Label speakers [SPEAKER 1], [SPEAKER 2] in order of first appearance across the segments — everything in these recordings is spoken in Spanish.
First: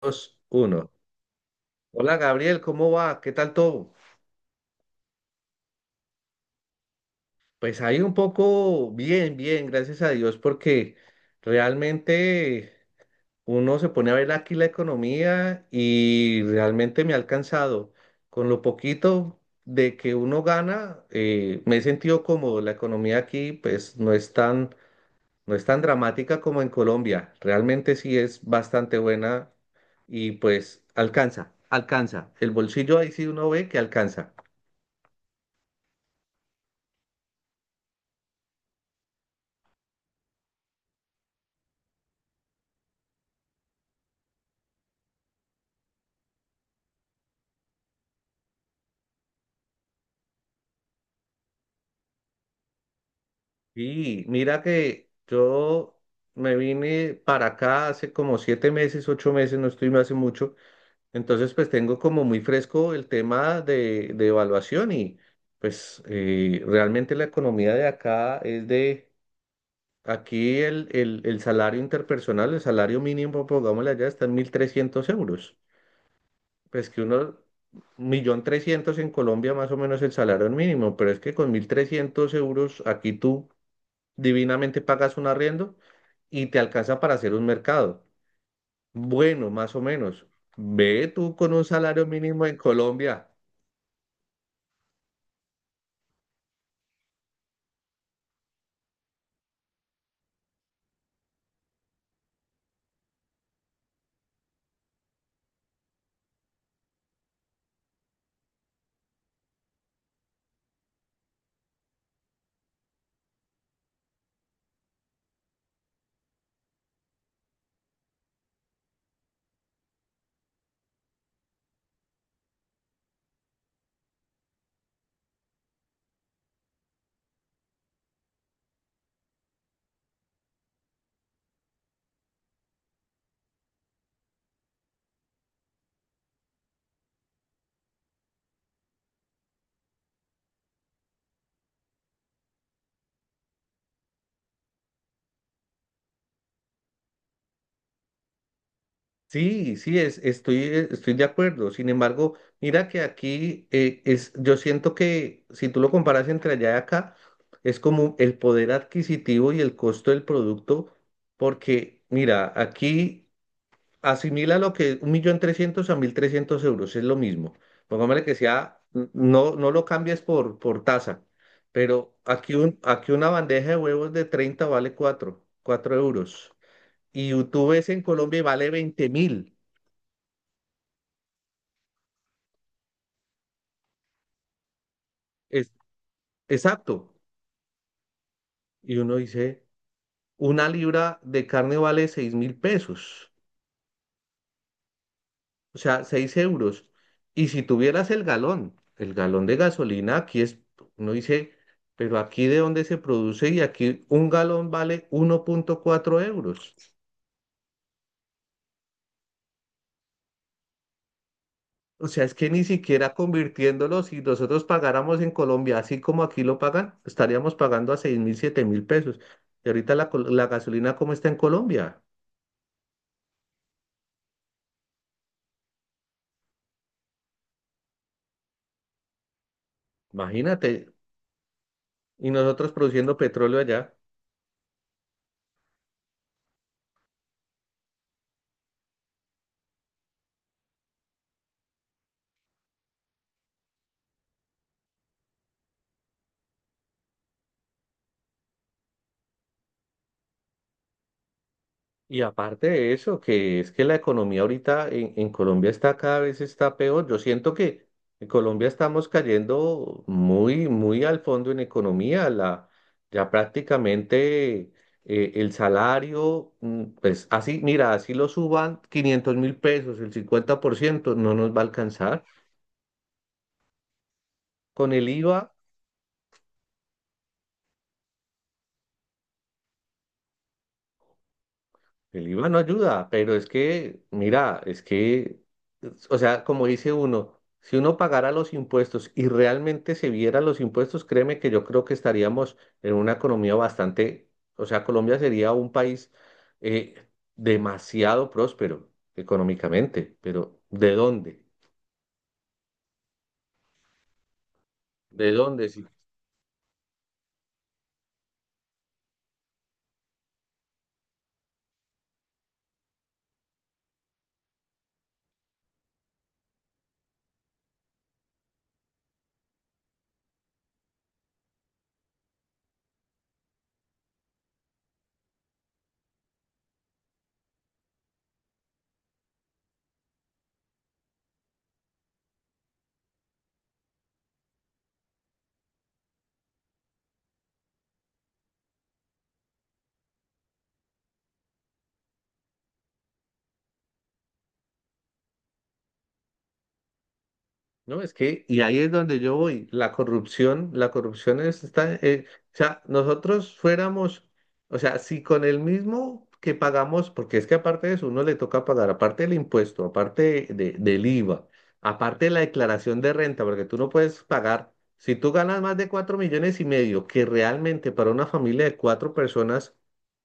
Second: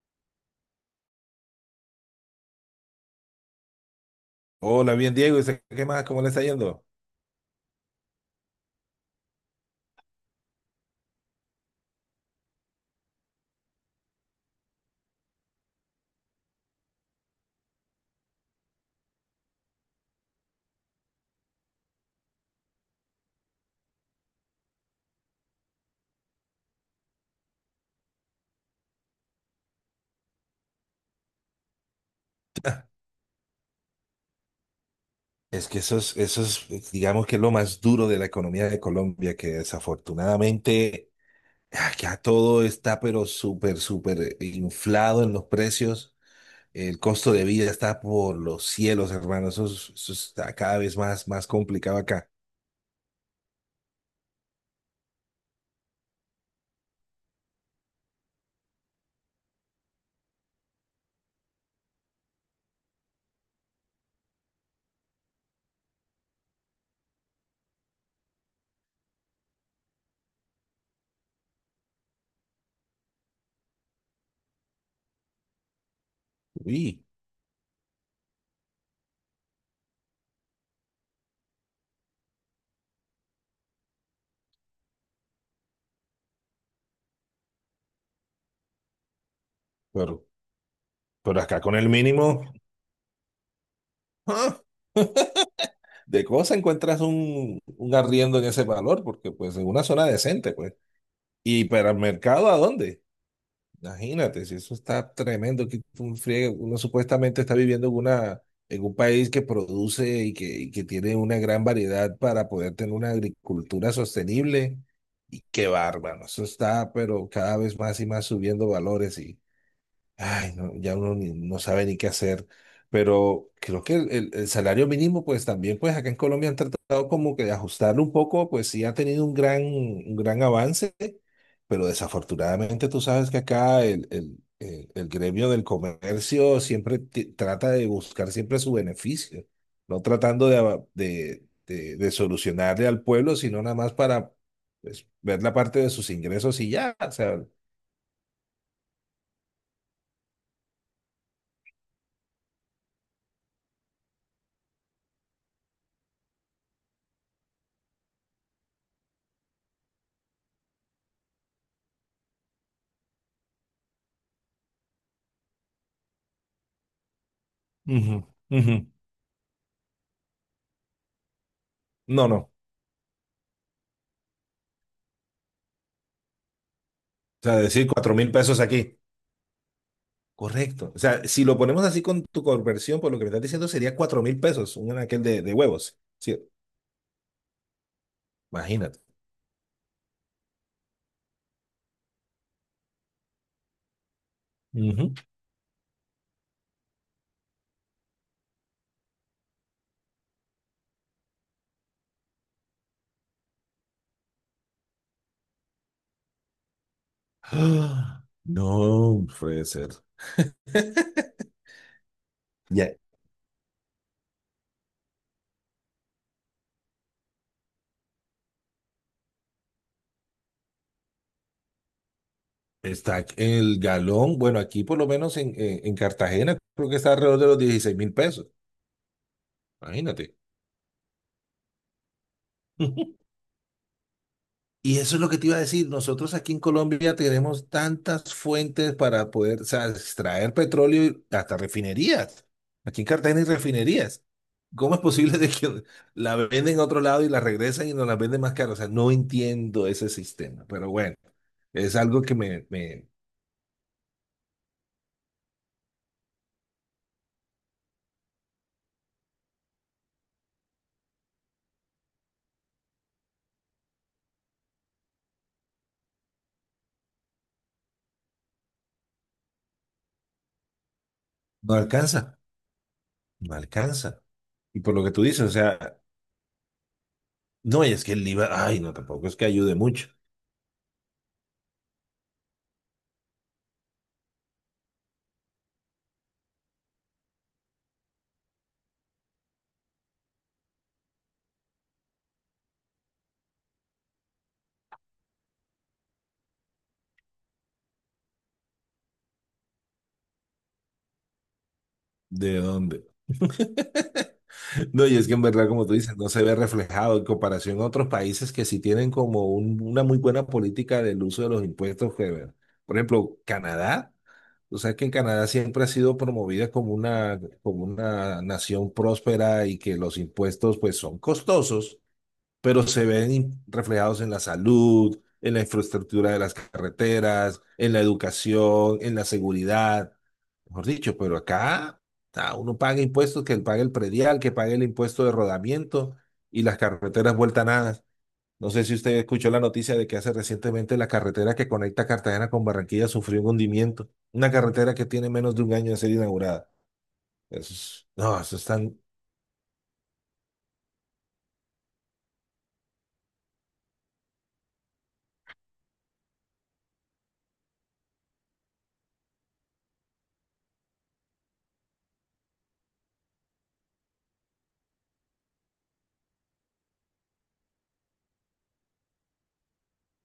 [SPEAKER 1] Dos, uno. Hola Gabriel, ¿cómo va? ¿Qué tal todo?
[SPEAKER 2] Hola, bien Diego, ¿y usted qué más? ¿Cómo le está yendo?
[SPEAKER 1] Pues ahí un poco bien, bien, gracias a Dios, porque realmente uno se pone a ver aquí la economía y realmente me ha alcanzado. Con lo poquito de que uno gana, me he sentido cómodo. La economía aquí pues no es tan dramática como en Colombia. Realmente sí es bastante buena y pues alcanza, alcanza. El bolsillo ahí sí uno ve que alcanza.
[SPEAKER 2] Es que eso es, digamos que es lo más duro de la economía de Colombia, que desafortunadamente acá todo está pero súper, súper inflado en los precios. El costo de vida está por los cielos, hermano. Eso, eso está cada vez más complicado acá.
[SPEAKER 1] Y mira que yo me vine para acá hace como 7 meses, 8 meses, no estoy hace mucho. Entonces, pues tengo como muy fresco el tema de evaluación y pues realmente la economía de acá es de, aquí el salario interpersonal, el salario mínimo, pongámosle allá, está en 1.300 euros. Pues que
[SPEAKER 2] Uy,
[SPEAKER 1] uno, millón trescientos en Colombia más o menos el salario mínimo, pero es que con 1.300 euros aquí tú divinamente pagas un arriendo y te alcanza para hacer un mercado. Bueno, más o
[SPEAKER 2] pero,
[SPEAKER 1] menos. Ve tú
[SPEAKER 2] pero
[SPEAKER 1] con
[SPEAKER 2] acá
[SPEAKER 1] un
[SPEAKER 2] con el
[SPEAKER 1] salario
[SPEAKER 2] mínimo,
[SPEAKER 1] mínimo en Colombia.
[SPEAKER 2] ¡ah! De cosa encuentras un arriendo en ese valor, porque pues en una zona decente, pues. ¿Y para el mercado a dónde? Imagínate, si eso está tremendo, que tú friegue, uno supuestamente está viviendo en un país que produce y que tiene una gran variedad para poder tener una agricultura sostenible. Y qué bárbaro, eso está, pero cada vez más y más subiendo valores. Y, ay, no, ya uno no sabe ni qué hacer, pero creo que el salario mínimo, pues también, pues acá en Colombia han tratado como que de ajustarlo un poco, pues sí ha tenido un gran avance, pero desafortunadamente tú sabes que acá el gremio del comercio siempre trata de buscar siempre su beneficio, no tratando de, ava- de solucionarle al pueblo, sino nada más para pues, ver la parte de sus ingresos y ya, o sea,
[SPEAKER 1] Sí, sí, estoy de acuerdo. Sin embargo, mira que aquí yo siento que si tú lo comparas entre allá y acá, es como el poder adquisitivo y el costo del producto, porque mira, aquí asimila lo que un millón trescientos a 1.300 euros, es lo mismo.
[SPEAKER 2] ujú,
[SPEAKER 1] Pongámosle que
[SPEAKER 2] ujú.
[SPEAKER 1] sea, no lo cambies por tasa, pero
[SPEAKER 2] No, no.
[SPEAKER 1] aquí, aquí una bandeja de huevos de 30 vale cuatro euros. Y
[SPEAKER 2] O sea,
[SPEAKER 1] tú
[SPEAKER 2] decir
[SPEAKER 1] ves en
[SPEAKER 2] cuatro mil
[SPEAKER 1] Colombia y
[SPEAKER 2] pesos
[SPEAKER 1] vale
[SPEAKER 2] aquí.
[SPEAKER 1] 20.000,
[SPEAKER 2] Correcto. O sea, si lo ponemos así con tu conversión, por lo que me estás diciendo, sería 4.000 pesos, un aquel de
[SPEAKER 1] es,
[SPEAKER 2] huevos. Sí,
[SPEAKER 1] exacto. Y
[SPEAKER 2] imagínate.
[SPEAKER 1] uno dice, una libra de carne vale 6.000 pesos.
[SPEAKER 2] Ujú.
[SPEAKER 1] O sea, 6 euros. Y si tuvieras el galón de gasolina, uno dice, pero aquí de dónde se produce y aquí un galón vale 1.4 euros.
[SPEAKER 2] Ah, no puede ser.
[SPEAKER 1] O sea, es que ni
[SPEAKER 2] Ya.
[SPEAKER 1] siquiera convirtiéndolo, si nosotros pagáramos en Colombia, así como aquí lo pagan, estaríamos pagando a 6.000, 7.000 pesos. Y ahorita la gasolina, ¿cómo está en Colombia?
[SPEAKER 2] Está el galón. Bueno, aquí por lo menos en Cartagena creo que está alrededor de los 16.000 pesos. Imagínate.
[SPEAKER 1] Imagínate. Y nosotros produciendo petróleo allá.
[SPEAKER 2] Y eso es lo que te iba a decir. Nosotros aquí en Colombia tenemos tantas fuentes para poder, o sea, extraer petróleo y hasta refinerías. Aquí en Cartagena hay refinerías. ¿Cómo es posible de que la venden a otro lado y la regresan y nos la venden más cara? O sea, no entiendo ese sistema. Pero bueno, es algo
[SPEAKER 1] Y
[SPEAKER 2] que me,
[SPEAKER 1] aparte de
[SPEAKER 2] me
[SPEAKER 1] eso, que es que la economía ahorita en Colombia está cada vez está peor. Yo siento que en Colombia estamos cayendo muy, muy al fondo en economía. Ya prácticamente el salario, pues así, mira, así lo suban 500.000 pesos, el 50% no nos va a
[SPEAKER 2] no
[SPEAKER 1] alcanzar.
[SPEAKER 2] alcanza, no alcanza. Y
[SPEAKER 1] Con
[SPEAKER 2] por lo
[SPEAKER 1] el
[SPEAKER 2] que tú dices, o
[SPEAKER 1] IVA.
[SPEAKER 2] sea, no, y es que el IVA, ay, no, tampoco es que ayude mucho.
[SPEAKER 1] El IVA no ayuda, pero es que, mira, es que, o sea, como dice uno, si uno pagara los impuestos y realmente se viera los impuestos, créeme que yo creo que estaríamos en una economía bastante, o sea, Colombia sería un país eh, demasiado próspero económicamente, pero ¿de dónde?
[SPEAKER 2] ¿De dónde? No, y es
[SPEAKER 1] ¿De
[SPEAKER 2] que en verdad,
[SPEAKER 1] dónde? Si.
[SPEAKER 2] como tú dices, no se ve reflejado en comparación a otros países que sí tienen como una muy buena política del uso de los impuestos. Que, bueno, por ejemplo, Canadá. Tú sabes que en Canadá siempre ha sido promovida como una nación próspera y que los impuestos pues son costosos, pero se ven reflejados en la salud, en la infraestructura de las carreteras, en la educación, en la seguridad mejor dicho, pero acá uno paga impuestos, que pague el predial, que pague el impuesto de rodamiento y las carreteras vuelta a nada. No sé si usted escuchó la noticia de que hace recientemente la carretera que conecta Cartagena con Barranquilla sufrió un hundimiento. Una carretera que tiene menos de un año de ser inaugurada. Eso,
[SPEAKER 1] No, es
[SPEAKER 2] no,
[SPEAKER 1] que,
[SPEAKER 2] eso
[SPEAKER 1] y
[SPEAKER 2] es
[SPEAKER 1] ahí es
[SPEAKER 2] tan.
[SPEAKER 1] donde yo voy, la corrupción es, está, o sea, nosotros fuéramos, o sea, si con el mismo que pagamos, porque es que aparte de eso, uno le toca pagar, aparte del impuesto, aparte del IVA, aparte de la declaración de renta, porque tú no puedes pagar, si tú ganas más de 4,5 millones, que realmente para una familia de 4 personas,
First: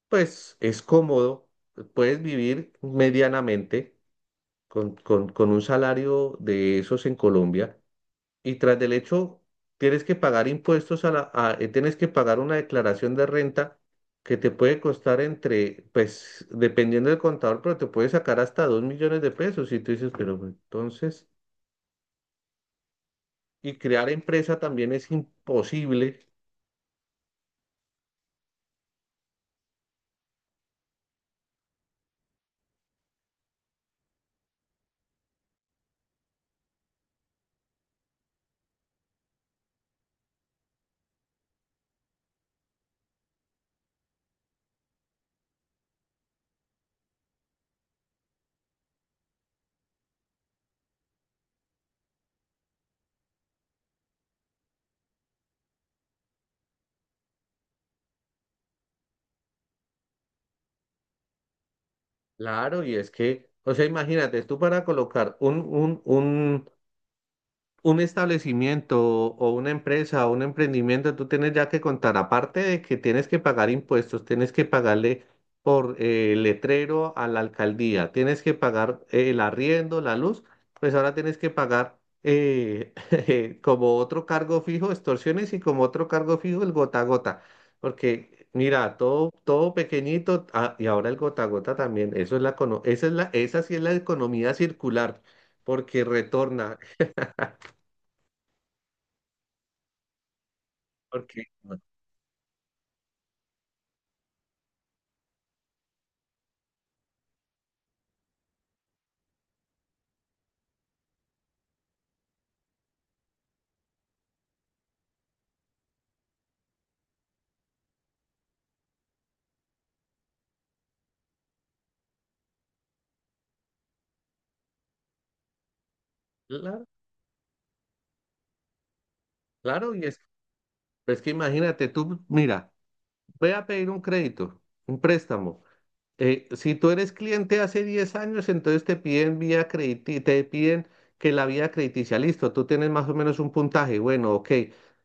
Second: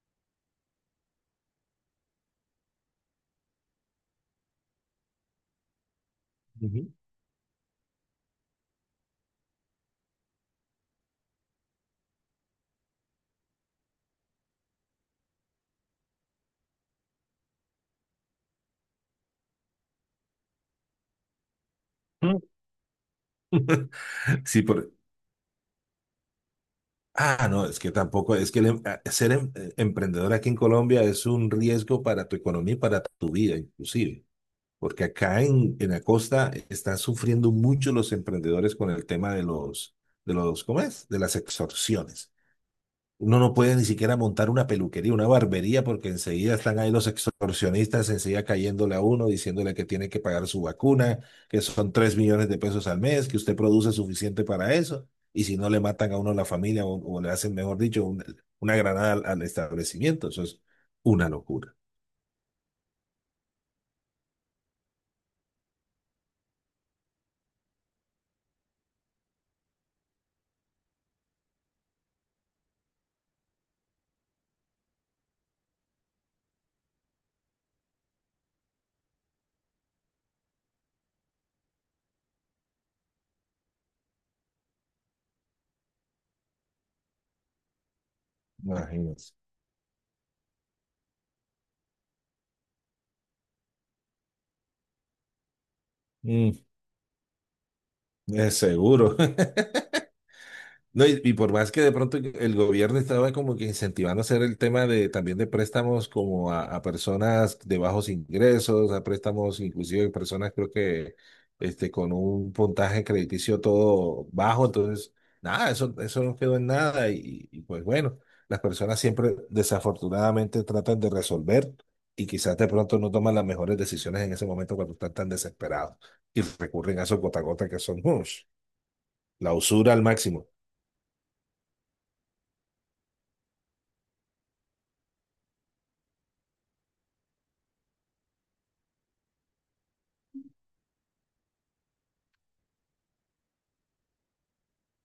[SPEAKER 1] pues es cómodo, puedes vivir medianamente con un salario de
[SPEAKER 2] Ujú.
[SPEAKER 1] esos en Colombia y tras del hecho tienes que pagar impuestos tienes que pagar una declaración de renta que te puede costar entre, pues, dependiendo del contador, pero te puede sacar hasta 2 millones de pesos. Y tú dices, pero pues, entonces,
[SPEAKER 2] Mm.
[SPEAKER 1] y crear empresa
[SPEAKER 2] Sí, por.
[SPEAKER 1] también es imposible,
[SPEAKER 2] Ah, no, es que tampoco, es que ser emprendedor aquí en Colombia es un riesgo para tu economía y para tu vida, inclusive. Porque acá en la costa están sufriendo mucho los emprendedores con el tema de los, ¿cómo es? De las extorsiones. Uno no puede ni siquiera montar una peluquería, una barbería, porque enseguida están ahí los extorsionistas, enseguida cayéndole a uno, diciéndole que tiene que pagar su vacuna, que son 3 millones de pesos al mes, que usted produce suficiente para eso, y si no le matan a uno la familia o le hacen, mejor dicho, una granada al establecimiento. Eso es una locura.
[SPEAKER 1] claro, y es que, o sea, imagínate, tú para colocar un establecimiento o una empresa o un emprendimiento, tú tienes ya que contar, aparte de que tienes que pagar impuestos, tienes que pagarle por letrero a la alcaldía, tienes que pagar el arriendo, la luz, pues ahora tienes que pagar como otro cargo fijo, extorsiones y como otro cargo fijo, el gota a gota, porque mira, todo,
[SPEAKER 2] Imagínense.
[SPEAKER 1] todo pequeñito, ah, y ahora el gota a gota también, eso es esa sí es la economía circular, porque
[SPEAKER 2] Mm,
[SPEAKER 1] retorna,
[SPEAKER 2] es seguro. No, y
[SPEAKER 1] porque...
[SPEAKER 2] por más que de pronto el gobierno estaba como que incentivando hacer el tema de también de préstamos como a personas de bajos ingresos, a préstamos inclusive de personas creo que con un puntaje crediticio todo bajo, entonces nada, eso no quedó en nada y pues bueno, las personas siempre desafortunadamente tratan de resolver y quizás de pronto no toman las mejores decisiones en ese momento cuando están tan desesperados y
[SPEAKER 1] Claro,
[SPEAKER 2] recurren a esos gota a gota que son ush, la usura
[SPEAKER 1] claro,
[SPEAKER 2] al
[SPEAKER 1] y es,
[SPEAKER 2] máximo.
[SPEAKER 1] es que imagínate, tú, mira, voy a pedir un crédito, un préstamo. Si tú eres cliente hace 10 años, entonces te piden que la vía crediticia, listo, tú tienes más o menos un puntaje, bueno, ok.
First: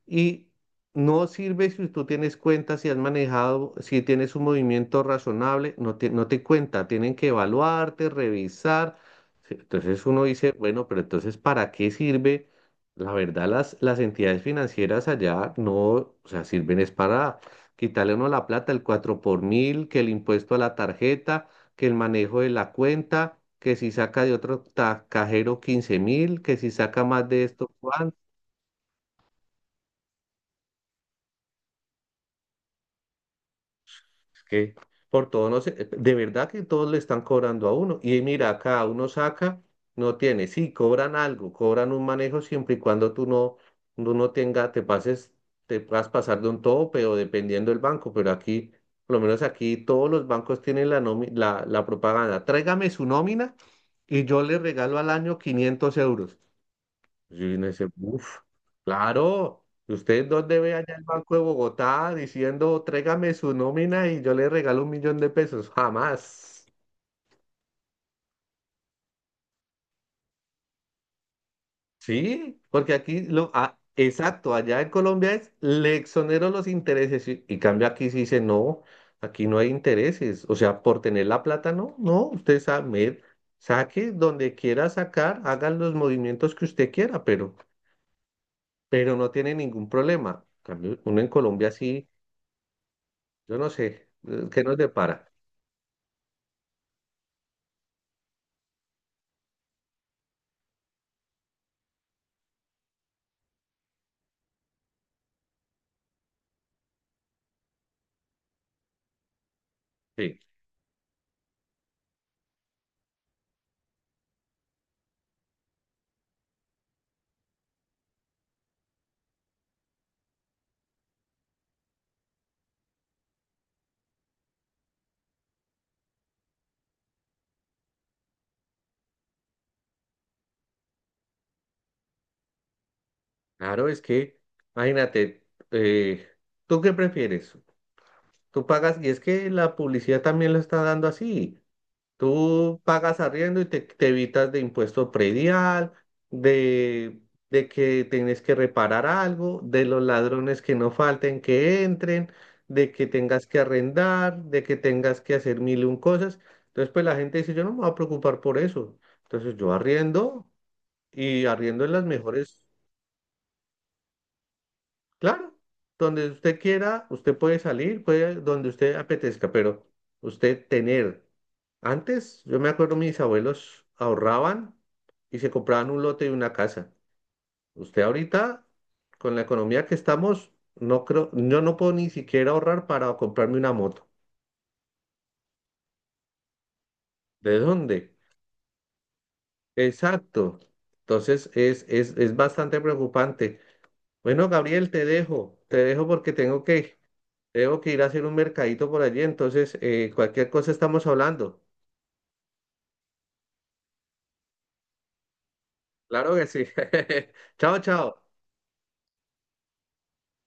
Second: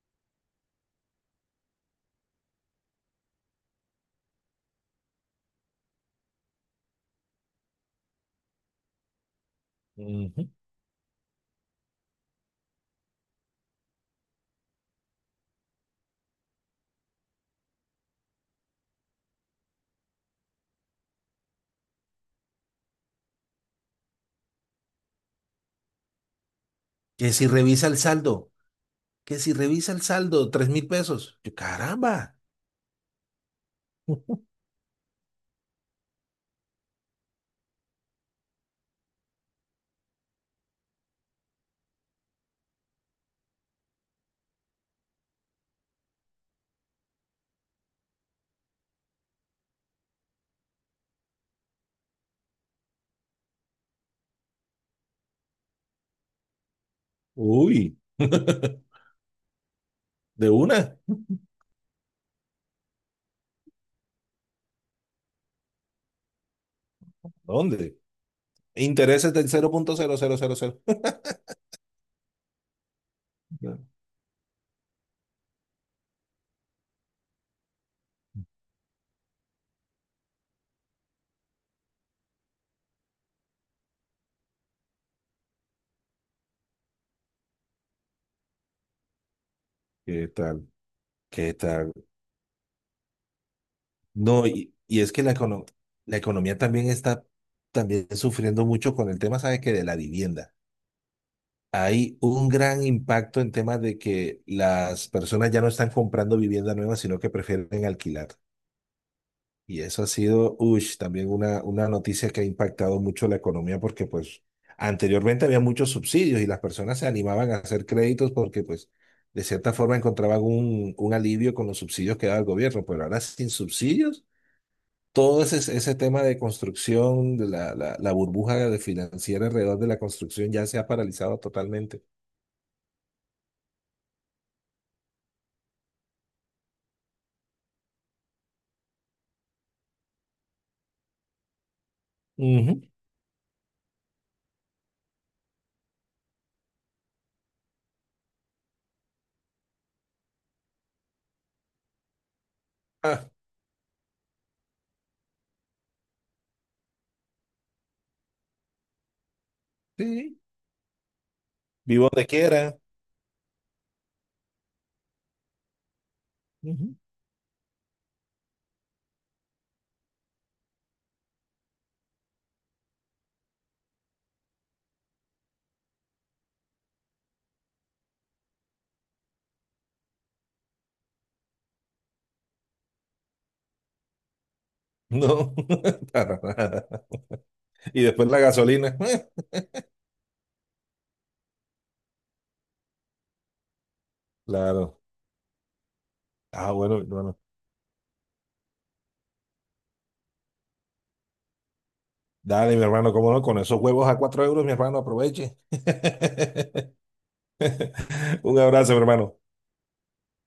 [SPEAKER 1] Y no sirve si tú tienes cuenta, si has manejado, si tienes un movimiento razonable, no te cuenta, tienen que evaluarte, revisar. Sí, entonces uno
[SPEAKER 2] Ujú.
[SPEAKER 1] dice, bueno, pero entonces, ¿para qué sirve? La verdad, las entidades financieras allá no, o sea, sirven es para quitarle uno la plata, el 4 por mil, que el impuesto a la tarjeta, que el manejo de la cuenta, que si saca de otro cajero 15.000, que si saca más
[SPEAKER 2] Que
[SPEAKER 1] de
[SPEAKER 2] si
[SPEAKER 1] esto.
[SPEAKER 2] revisa el saldo, que si revisa el saldo, 3.000 pesos. Yo, caramba.
[SPEAKER 1] Es que por todo no sé, de verdad que todos le están cobrando a uno. Y mira, cada uno saca, no tiene. Sí, cobran algo, cobran un manejo siempre y cuando tú no tenga, te pases, te puedas pasar de un tope o dependiendo del banco. Pero aquí, por lo menos aquí, todos los bancos tienen la propaganda. Tráigame su nómina y yo le regalo al año 500 euros. Y uno dice,
[SPEAKER 2] Uy,
[SPEAKER 1] uff, claro, ¿usted
[SPEAKER 2] de
[SPEAKER 1] dónde ve allá
[SPEAKER 2] una.
[SPEAKER 1] el Banco de Bogotá diciendo, tráigame su nómina y yo le regalo 1 millón de pesos? Jamás.
[SPEAKER 2] ¿Dónde? Intereses del 0.0000.
[SPEAKER 1] Sí, porque aquí ah, exacto, allá en Colombia le exonero los intereses y cambio aquí sí dice, no, aquí no hay intereses. O sea, por tener la plata, no, no, usted sabe, saque donde quiera sacar, haga los movimientos que usted quiera, pero no tiene ningún
[SPEAKER 2] ¿Qué
[SPEAKER 1] problema. En
[SPEAKER 2] tal?
[SPEAKER 1] cambio, uno en
[SPEAKER 2] ¿Qué
[SPEAKER 1] Colombia
[SPEAKER 2] tal?
[SPEAKER 1] sí. Yo no sé,
[SPEAKER 2] No,
[SPEAKER 1] ¿qué
[SPEAKER 2] y,
[SPEAKER 1] nos
[SPEAKER 2] y es que
[SPEAKER 1] depara?
[SPEAKER 2] la economía también está también sufriendo mucho con el tema, ¿sabes qué? De la vivienda. Hay un gran impacto en temas de que las personas ya no están comprando vivienda nueva, sino que prefieren alquilar. Y eso ha
[SPEAKER 1] Sí,
[SPEAKER 2] sido, ush, también una noticia que ha impactado mucho la economía porque pues anteriormente había muchos subsidios y las personas se animaban a hacer créditos porque pues de cierta forma encontraban un alivio con los subsidios que daba el gobierno, pero ahora sin subsidios, todo ese tema de construcción, de la burbuja de financiera alrededor de la construcción ya se ha paralizado totalmente.
[SPEAKER 1] claro, es que, imagínate, eh, ¿tú qué prefieres? Tú pagas, y es que la publicidad también lo está dando así.
[SPEAKER 2] Ujú.
[SPEAKER 1] Tú pagas arriendo y te evitas de impuesto predial, de, de que tienes que reparar algo, de los ladrones que no falten que entren, de que
[SPEAKER 2] Ah,
[SPEAKER 1] tengas que arrendar, de que tengas que hacer mil y un cosas. Entonces, pues la gente dice, yo no me voy a preocupar por eso. Entonces, yo
[SPEAKER 2] sí,
[SPEAKER 1] arriendo. Y arriendo en las
[SPEAKER 2] vivo donde
[SPEAKER 1] mejores,
[SPEAKER 2] quiera.
[SPEAKER 1] claro, donde usted
[SPEAKER 2] Ujú.
[SPEAKER 1] quiera, usted puede salir, puede donde usted apetezca, pero usted tener. Antes, yo me acuerdo, mis abuelos ahorraban y se compraban un lote y una casa. Usted ahorita, con la economía que estamos, no creo, yo no puedo ni siquiera ahorrar para comprarme una moto.
[SPEAKER 2] No, para nada.
[SPEAKER 1] ¿De
[SPEAKER 2] Y
[SPEAKER 1] dónde?
[SPEAKER 2] después la gasolina.
[SPEAKER 1] Exacto. Entonces es bastante preocupante. Bueno, Gabriel,
[SPEAKER 2] Claro.
[SPEAKER 1] te dejo porque tengo
[SPEAKER 2] Ah, bueno,
[SPEAKER 1] que.
[SPEAKER 2] mi hermano.
[SPEAKER 1] Tengo que ir a hacer un mercadito por allí, entonces cualquier cosa estamos hablando.
[SPEAKER 2] Dale, mi hermano, cómo no, con esos huevos a 4 euros, mi hermano, aproveche.
[SPEAKER 1] Claro que sí. Chao, chao.
[SPEAKER 2] Un abrazo, mi hermano.